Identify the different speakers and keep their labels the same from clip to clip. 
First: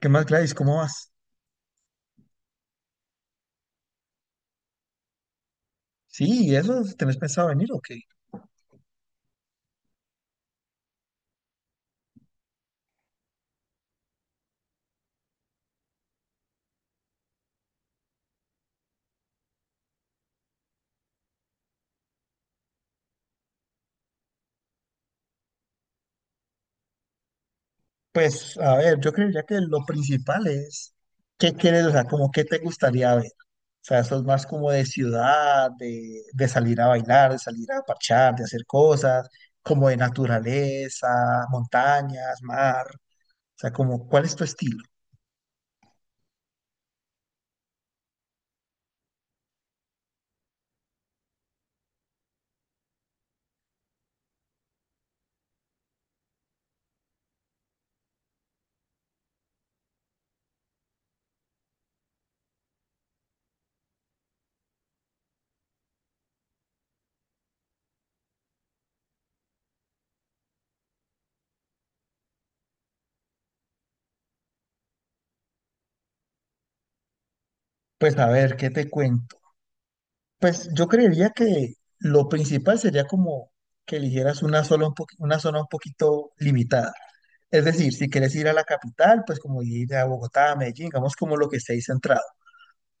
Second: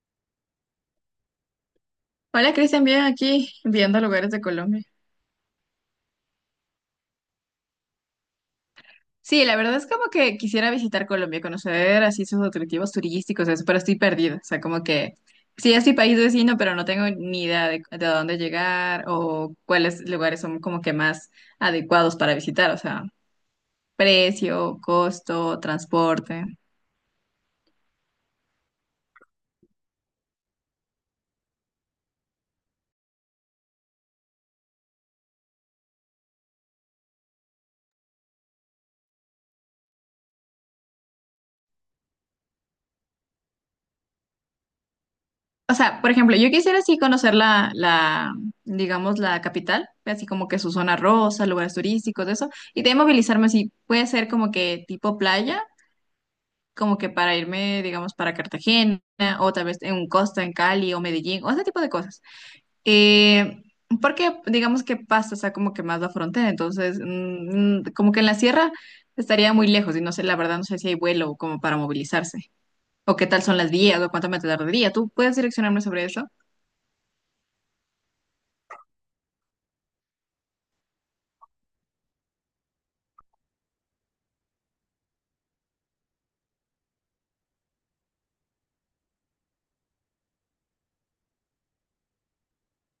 Speaker 1: ¿Qué más, Gladys? ¿Cómo vas?
Speaker 2: Hola Cristian, bien aquí viendo lugares de Colombia.
Speaker 1: Sí, ¿y eso tenés pensado venir o qué?
Speaker 2: Sí, la verdad es como que quisiera visitar Colombia, conocer así sus atractivos turísticos, eso, pero estoy perdida. O sea, como que sí es mi país vecino, pero no tengo ni idea de a dónde llegar o cuáles lugares son como que más adecuados para visitar. O sea, precio, costo, transporte.
Speaker 1: Pues, a ver, yo creería que lo principal es qué quieres, o sea, como qué te gustaría ver. O sea, eso es más como de ciudad, de salir a bailar, de salir a parchar, de hacer cosas, como de naturaleza, montañas, mar. O sea, como, ¿cuál es tu estilo?
Speaker 2: O sea, por ejemplo, yo quisiera así conocer digamos, la capital, así como que su zona rosa, lugares turísticos, de eso. Y de ahí movilizarme así, puede ser como que tipo playa como que para irme, digamos, para Cartagena o tal vez en un Costa, en Cali o Medellín o ese tipo de cosas. Eh, Porque digamos que pasa, o sea, como que más la frontera, entonces como que en la sierra estaría muy lejos y no sé, la verdad no sé si hay vuelo como para movilizarse o qué tal son las vías o cuánto me tardaría. ¿Tú puedes direccionarme sobre eso?
Speaker 1: Pues, a ver, ¿qué te cuento? Pues, yo creería que lo principal sería como que eligieras una sola una zona un poquito limitada. Es decir, si quieres ir a la capital, pues como ir a Bogotá, a Medellín, digamos como lo que esté ahí centrado.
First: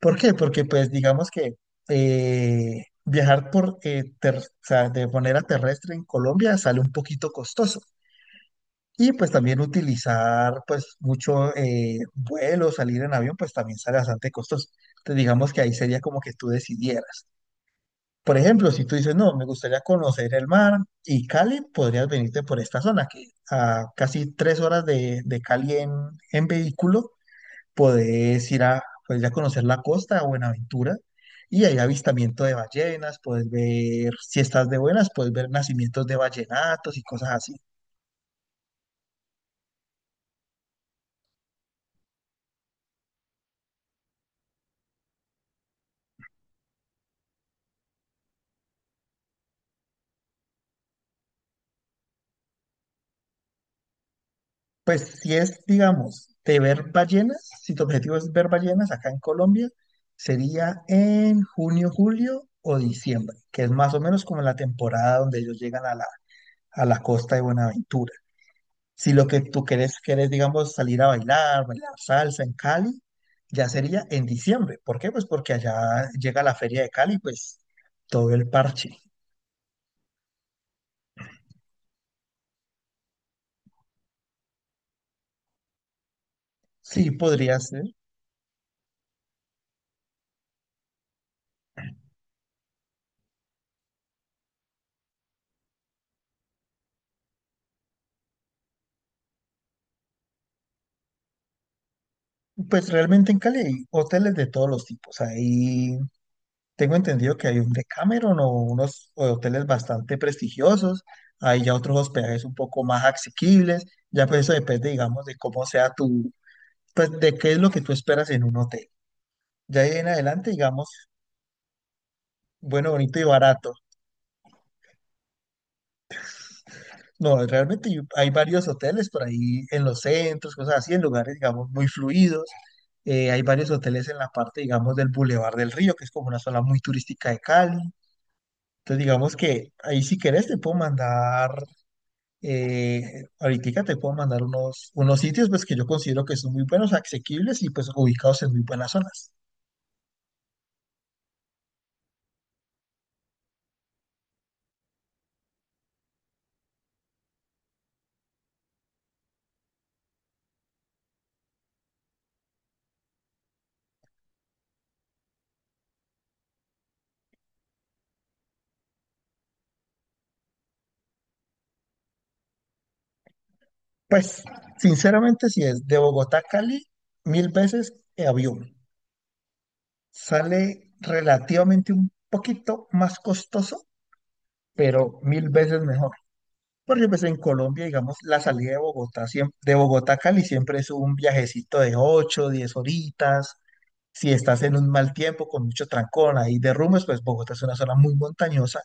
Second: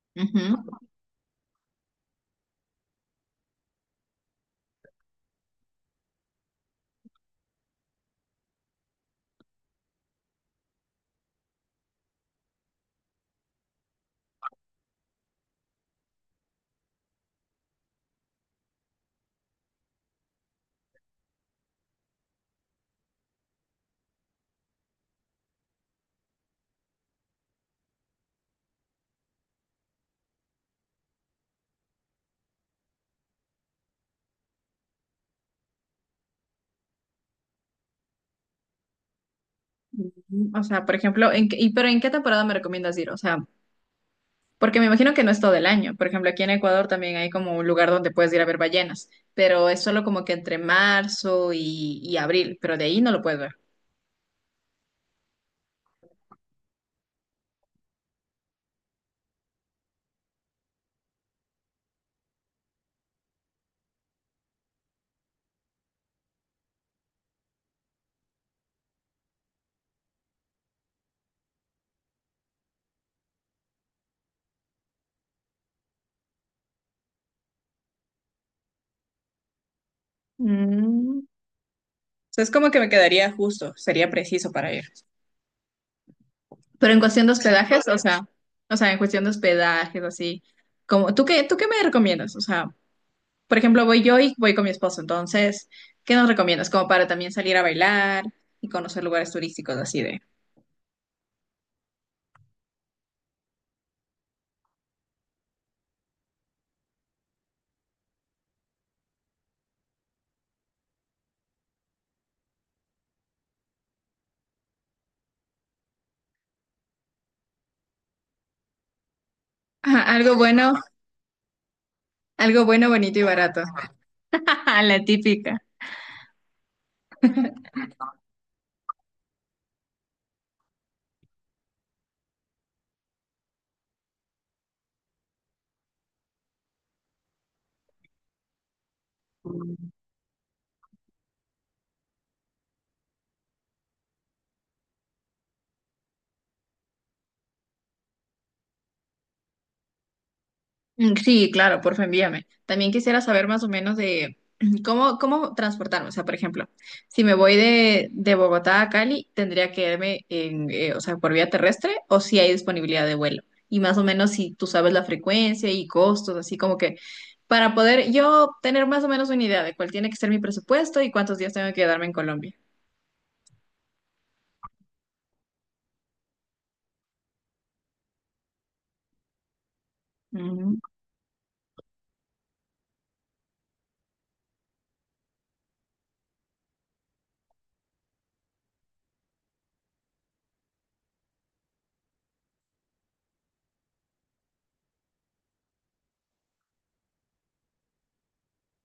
Speaker 1: ¿Por qué? Porque
Speaker 2: Ujú.
Speaker 1: pues digamos que viajar por, o sea, de manera terrestre en Colombia sale un poquito costoso. Y pues también utilizar pues mucho vuelo, salir en avión, pues también sale bastante costoso. Entonces digamos que ahí sería como que tú decidieras. Por ejemplo, si tú dices, no, me gustaría conocer el mar y Cali, podrías venirte por esta zona, que a casi 3 horas de Cali en vehículo, podés ir a conocer la costa de Buenaventura y hay avistamiento de ballenas, puedes ver, si estás de buenas, puedes ver nacimientos de ballenatos y cosas así.
Speaker 2: Ujú. O sea, por ejemplo, ¿en qué temporada me recomiendas ir? O sea, porque me imagino que no es todo el año. Por ejemplo, aquí en Ecuador también hay como un lugar donde puedes ir a ver ballenas, pero es solo como que entre marzo y abril, pero de ahí no lo puedes ver.
Speaker 1: Pues si es, digamos, de ver ballenas, si tu objetivo es ver ballenas acá en Colombia, sería en junio, julio o diciembre, que es más o menos como la temporada donde ellos llegan a la costa de Buenaventura. Si lo que tú querés, digamos, salir a bailar, bailar salsa en Cali, ya sería en diciembre. ¿Por qué? Pues porque allá llega la feria de Cali, pues todo el parche.
Speaker 2: Mm. O sea, es como que me quedaría justo, sería preciso para ir. Pero en
Speaker 1: Sí,
Speaker 2: cuestión de
Speaker 1: podría ser.
Speaker 2: hospedajes, o sea, en cuestión de hospedajes, así, como, ¿tú qué me recomiendas? O sea, por ejemplo, voy yo y voy con mi esposo, entonces, ¿qué nos recomiendas? Como para también salir a bailar y conocer lugares turísticos así de...
Speaker 1: Pues realmente en Cali hay hoteles de todos los tipos. Ahí tengo entendido que hay un Decameron o unos hoteles bastante prestigiosos. Hay ya otros hospedajes un poco más asequibles. Ya pues eso depende, digamos, de cómo sea tu, pues de qué es lo que tú esperas en un hotel. Ya ahí
Speaker 2: Ajá,
Speaker 1: en adelante, digamos,
Speaker 2: algo bueno,
Speaker 1: bueno,
Speaker 2: bonito
Speaker 1: bonito y
Speaker 2: y barato.
Speaker 1: barato.
Speaker 2: Ah, la típica.
Speaker 1: No, realmente yo- hay varios hoteles por ahí en los centros, cosas así, en lugares, digamos, muy fluidos. Hay varios hoteles en la parte, digamos, del Boulevard del Río, que es como una zona muy turística de Cali. Entonces, digamos que ahí si querés te puedo mandar, ahorita te puedo mandar unos sitios pues que yo considero que son muy buenos, asequibles y pues ubicados en muy buenas zonas.
Speaker 2: Mm, sí, claro, porfa, envíame. También quisiera saber más o menos de cómo transportarme. O sea, por ejemplo, si me voy de Bogotá a Cali, ¿tendría que irme o sea, por vía terrestre o si hay disponibilidad de vuelo? Y más o menos si tú sabes la frecuencia y costos, así como que para poder yo tener más o menos una idea de cuál tiene que ser mi presupuesto y cuántos días tengo que quedarme en Colombia.
Speaker 1: Pues, sinceramente, si es de Bogotá a Cali, mil veces avión.
Speaker 2: Ujú.
Speaker 1: Sale relativamente un poquito más costoso, pero mil veces mejor. Porque pues en Colombia, digamos, la salida de Bogotá, de Bogotá a Cali siempre es un viajecito de 8, 10 horitas. Si estás en un mal tiempo, con mucho trancón, ahí derrumbes, pues Bogotá es una zona muy montañosa.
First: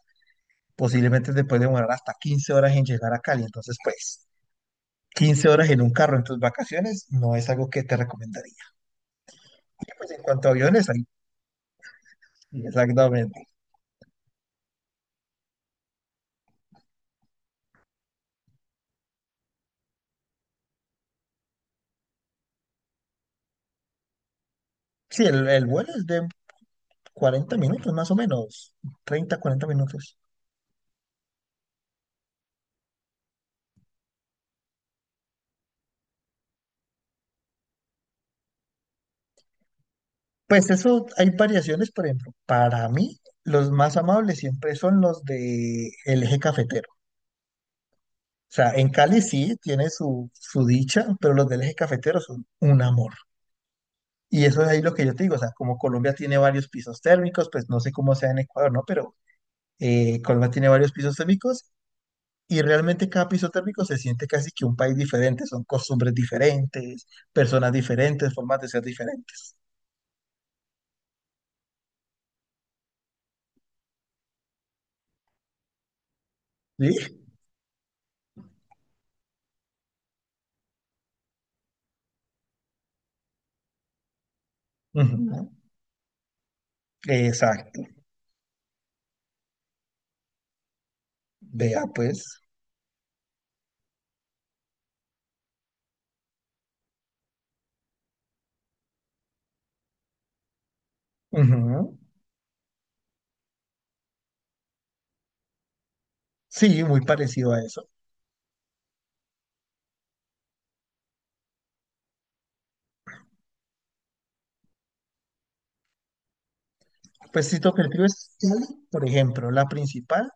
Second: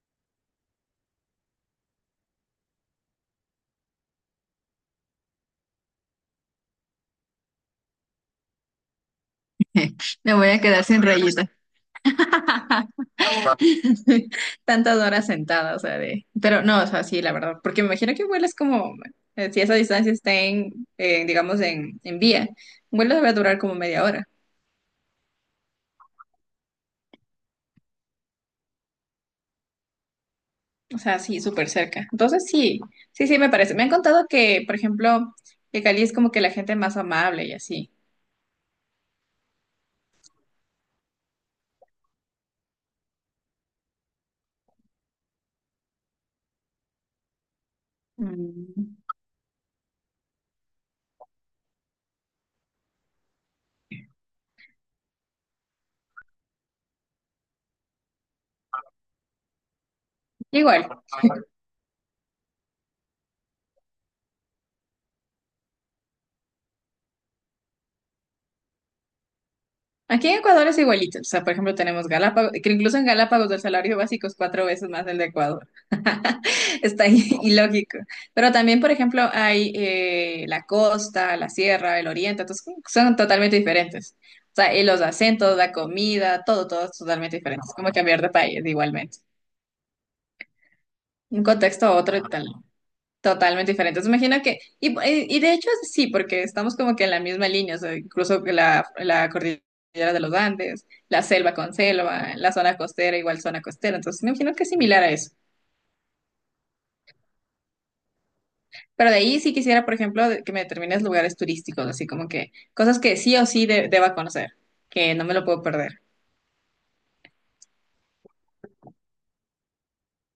Speaker 1: Posiblemente te puede demorar hasta 15 horas en llegar a Cali. Entonces, pues, 15 horas en un carro en tus vacaciones no es algo que te recomendaría. Pues en
Speaker 2: Me
Speaker 1: cuanto
Speaker 2: voy
Speaker 1: a
Speaker 2: a quedar
Speaker 1: aviones,
Speaker 2: sin
Speaker 1: ahí
Speaker 2: rayitas.
Speaker 1: sí, exactamente.
Speaker 2: Tantas horas sentada, o sea, de... Pero no, o sea, sí, la verdad, porque me imagino que vuelas como, si esa distancia está en, digamos, en vía, un vuelo debe durar como media hora,
Speaker 1: Sí, el vuelo es de 40 minutos más o menos, 30, 40 minutos.
Speaker 2: o sea, sí, súper cerca. Entonces, sí, sí, me parece. Me han contado que, por ejemplo, que Cali es como que la gente más amable y así.
Speaker 1: Pues eso, hay variaciones, por ejemplo, para mí los más amables siempre son los de el eje cafetero. O sea, en
Speaker 2: Mm.
Speaker 1: Cali sí tiene su dicha, pero los del eje cafetero son un amor. Y eso es ahí lo que yo te digo, o sea, como Colombia tiene varios pisos térmicos, pues no sé cómo sea en Ecuador, ¿no? Pero Colombia tiene
Speaker 2: Igual,
Speaker 1: varios pisos térmicos y realmente cada piso térmico se siente casi que un país diferente, son costumbres diferentes, personas diferentes, formas de ser diferentes.
Speaker 2: aquí en Ecuador es igualito. O sea, por ejemplo, tenemos Galápagos, que incluso en Galápagos el salario básico es cuatro veces más el de Ecuador. Está
Speaker 1: ¿Sí?
Speaker 2: ilógico. Pero también, por ejemplo, hay la costa, la sierra, el oriente, entonces son totalmente diferentes. O sea, y los
Speaker 1: Ujú.
Speaker 2: acentos, la comida, todo, todo es totalmente diferente. Es
Speaker 1: Exacto.
Speaker 2: como cambiar de país igualmente. Un
Speaker 1: Vea,
Speaker 2: contexto a otro y
Speaker 1: pues.
Speaker 2: tal. Totalmente diferente, entonces imagino que, de hecho sí, porque estamos como que en la misma línea, o sea, incluso que la cordillera de los Andes, la selva con
Speaker 1: Ujú.
Speaker 2: selva, la zona costera igual zona costera, entonces me imagino que es similar a eso.
Speaker 1: Sí, muy parecido a eso.
Speaker 2: Pero de ahí sí quisiera, por ejemplo, que me determines lugares turísticos, así como que cosas que sí o sí deba conocer, que no me lo puedo perder.
Speaker 1: Pues si tu objetivo es Cali, por ejemplo, la principal,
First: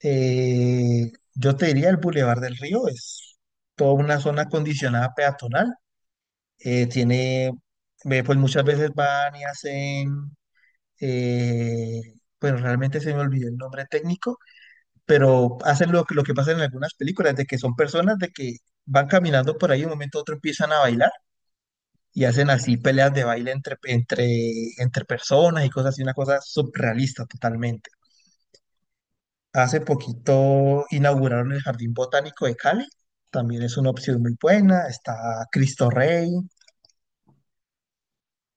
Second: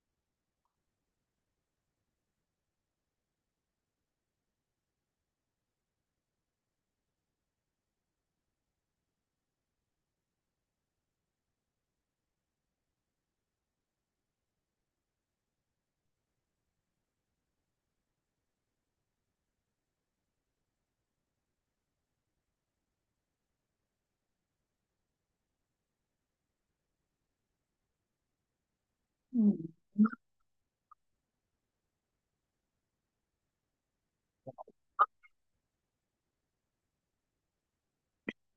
Speaker 1: yo te diría el Boulevard del Río, es toda una zona acondicionada peatonal. Tiene, ve, pues muchas veces van y hacen, eh, bueno, realmente se me olvidó el nombre técnico, pero hacen lo que pasa en algunas películas, de que son personas de que van caminando por ahí y de un momento a otro empiezan a bailar y hacen así peleas de baile entre personas y cosas así, una cosa surrealista totalmente. Hace poquito inauguraron el Jardín Botánico de Cali, también es una opción muy buena, está Cristo Rey.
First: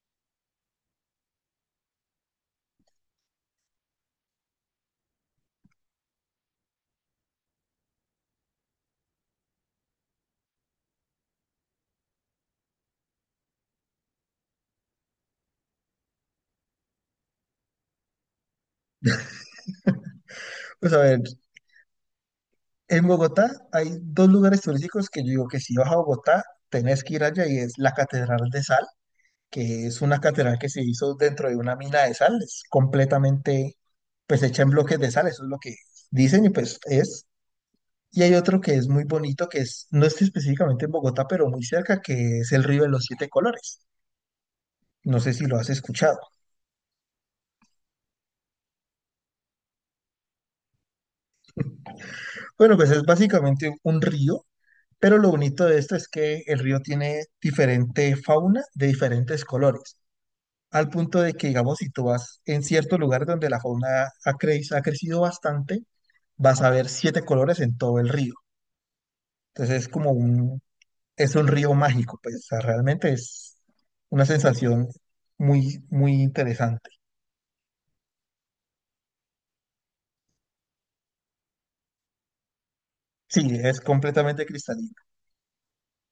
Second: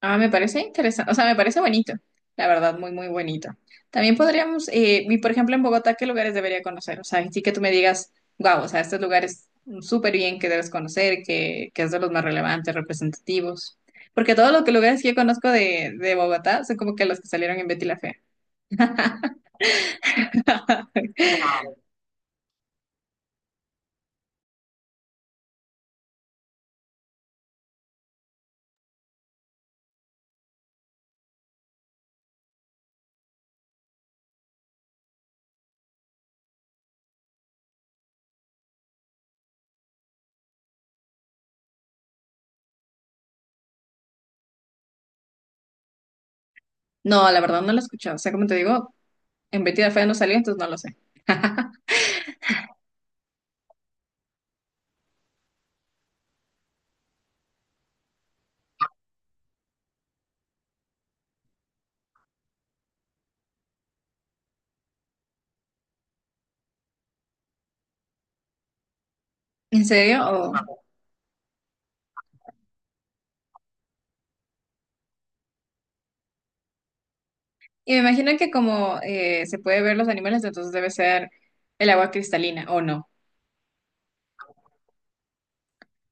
Speaker 2: Ah, me parece interesante, o sea, me parece bonito, la verdad, muy, muy bonito. También podríamos, por ejemplo en Bogotá, ¿qué lugares debería conocer? O sea, sí que tú me digas, wow, o sea, estos lugares súper bien, que debes conocer, que es de los más relevantes, representativos. Porque todos los lugares que yo conozco de Bogotá son como que los que salieron en Betty la Fea.
Speaker 1: Pues a ver, en Bogotá hay dos lugares turísticos que yo digo que si vas a Bogotá, tenés que ir allá y es la Catedral de Sal, que es una catedral que se hizo dentro de una mina de sal, es completamente pues hecha en bloques de sal, eso es lo que dicen y pues es. Y hay otro que es muy bonito, que es, no está específicamente en Bogotá, pero muy cerca, que es el río de los siete colores. No sé si lo has escuchado.
Speaker 2: No, la verdad no lo he escuchado, o sea, como te digo, en Betty la Fea no salió, entonces no lo sé.
Speaker 1: Bueno, pues es básicamente un río, pero lo bonito de esto es que el río tiene diferente fauna de diferentes colores, al punto de que, digamos, si tú vas en cierto lugar donde la fauna ha crecido bastante, vas a ver siete colores en todo el río. Entonces
Speaker 2: ¿En serio? Oh.
Speaker 1: es un río mágico, pues o sea, realmente es una sensación muy, muy interesante.
Speaker 2: Y me imagino que como se puede ver los animales, entonces debe ser el agua cristalina, ¿o no?
Speaker 1: Sí, es completamente cristalino.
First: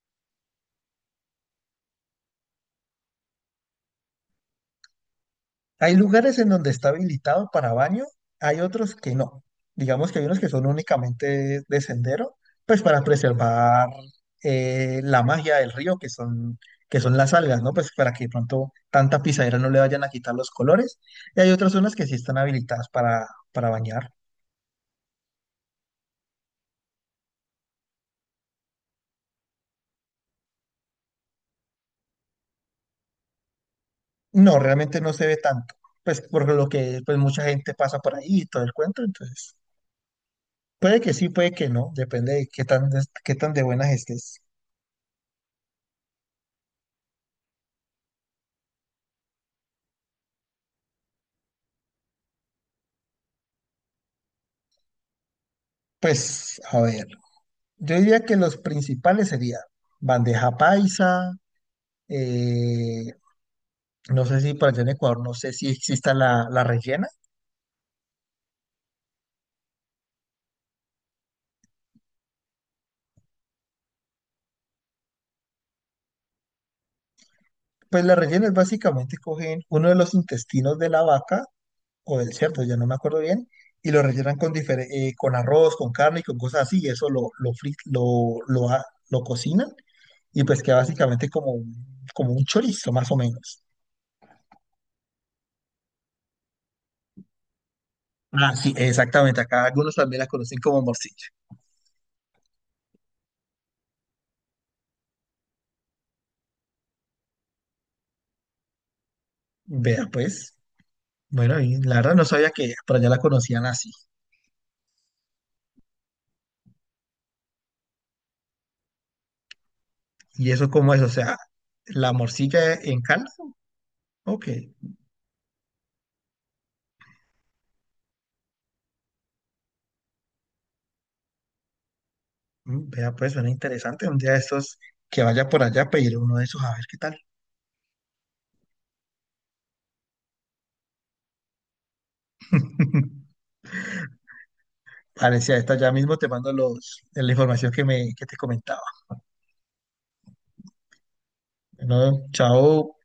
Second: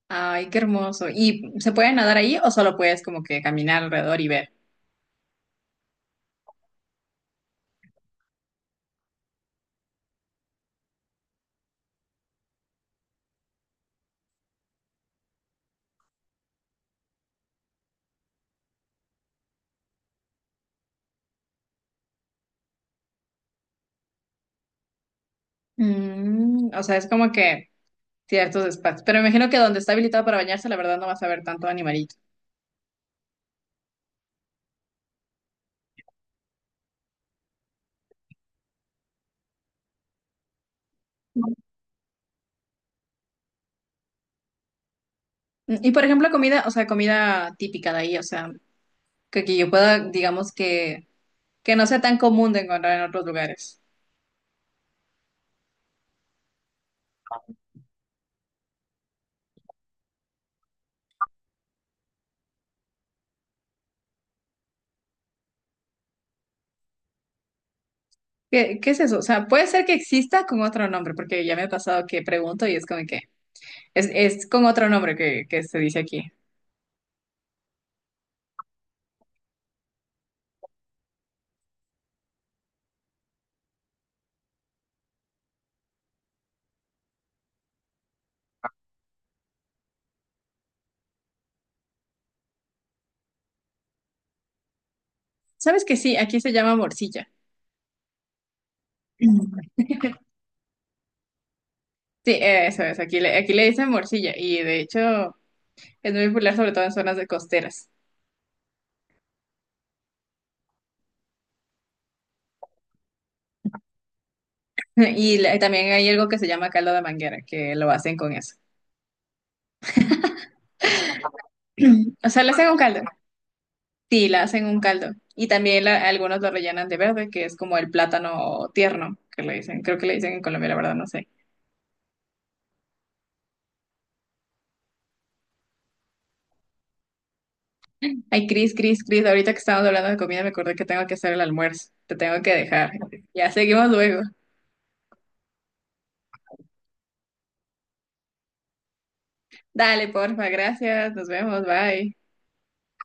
Speaker 2: Ay, qué hermoso. ¿Y se puede nadar ahí o solo puedes como que caminar alrededor y ver?
Speaker 1: Hay lugares en donde está habilitado para baño, hay otros que no. Digamos que hay unos que son únicamente de sendero, pues para preservar la magia del río, que son las algas, ¿no? Pues para que de pronto tanta pisadera no le vayan a quitar los colores. Y hay otras zonas que sí están habilitadas para bañar.
Speaker 2: Mm, o sea, es como que ciertos espacios. Pero me imagino que donde está habilitado para bañarse, la verdad no vas a ver tanto animalito.
Speaker 1: No, realmente no se ve tanto. Pues por lo que pues mucha gente pasa por ahí y todo el cuento, entonces puede que sí, puede que no, depende de qué tan de buenas estés.
Speaker 2: Mm, y por ejemplo, comida, o sea, comida típica de ahí, o sea, que yo pueda, digamos que no sea tan común de encontrar en otros lugares.
Speaker 1: Pues, a ver, yo diría que los principales serían bandeja paisa, eh, no sé si para allá en Ecuador, no sé si exista la rellena.
Speaker 2: ¿Qué, qué es eso? O sea, puede ser que exista con otro nombre, porque ya me ha pasado que pregunto y es como que es con otro nombre que se dice aquí.
Speaker 1: Pues la rellena es básicamente cogen uno de los intestinos de la vaca o del cerdo, ya no me acuerdo bien, y lo rellenan con, con arroz, con carne y con cosas así, y eso lo, fri- lo, a- lo cocinan y pues queda básicamente como un, chorizo, más o menos.
Speaker 2: ¿Sabes que sí? Aquí se llama morcilla.
Speaker 1: Ah, sí, exactamente, acá algunos también la conocen como morcilla.
Speaker 2: Sí, eso es, aquí le dicen morcilla y de hecho es muy popular sobre todo en zonas de costeras.
Speaker 1: Vea, pues. Bueno, y la verdad no sabía que por allá la conocían así.
Speaker 2: Y también hay algo que se llama caldo de manguera, que lo hacen con eso.
Speaker 1: ¿Y eso cómo es? O sea, ¿la
Speaker 2: O sea, le hacen
Speaker 1: morcilla
Speaker 2: un
Speaker 1: en
Speaker 2: caldo.
Speaker 1: Canadá?
Speaker 2: Sí, la
Speaker 1: Ok.
Speaker 2: hacen un caldo. Y también algunos lo rellenan de verde, que es como el plátano tierno, que le dicen. Creo que le dicen en Colombia, la verdad, no sé.
Speaker 1: Vea, pues suena interesante. Un día de estos que vaya por allá, pediré uno de esos a ver qué tal.
Speaker 2: Ay, Cris, Cris, Cris, ahorita que estamos hablando de comida me acordé que tengo que hacer el almuerzo. Te tengo que dejar. Ya seguimos luego.
Speaker 1: Parecía esta ya mismo te mando la información que te comentaba.
Speaker 2: Dale, porfa, gracias. Nos vemos, bye.
Speaker 1: Bueno, chao.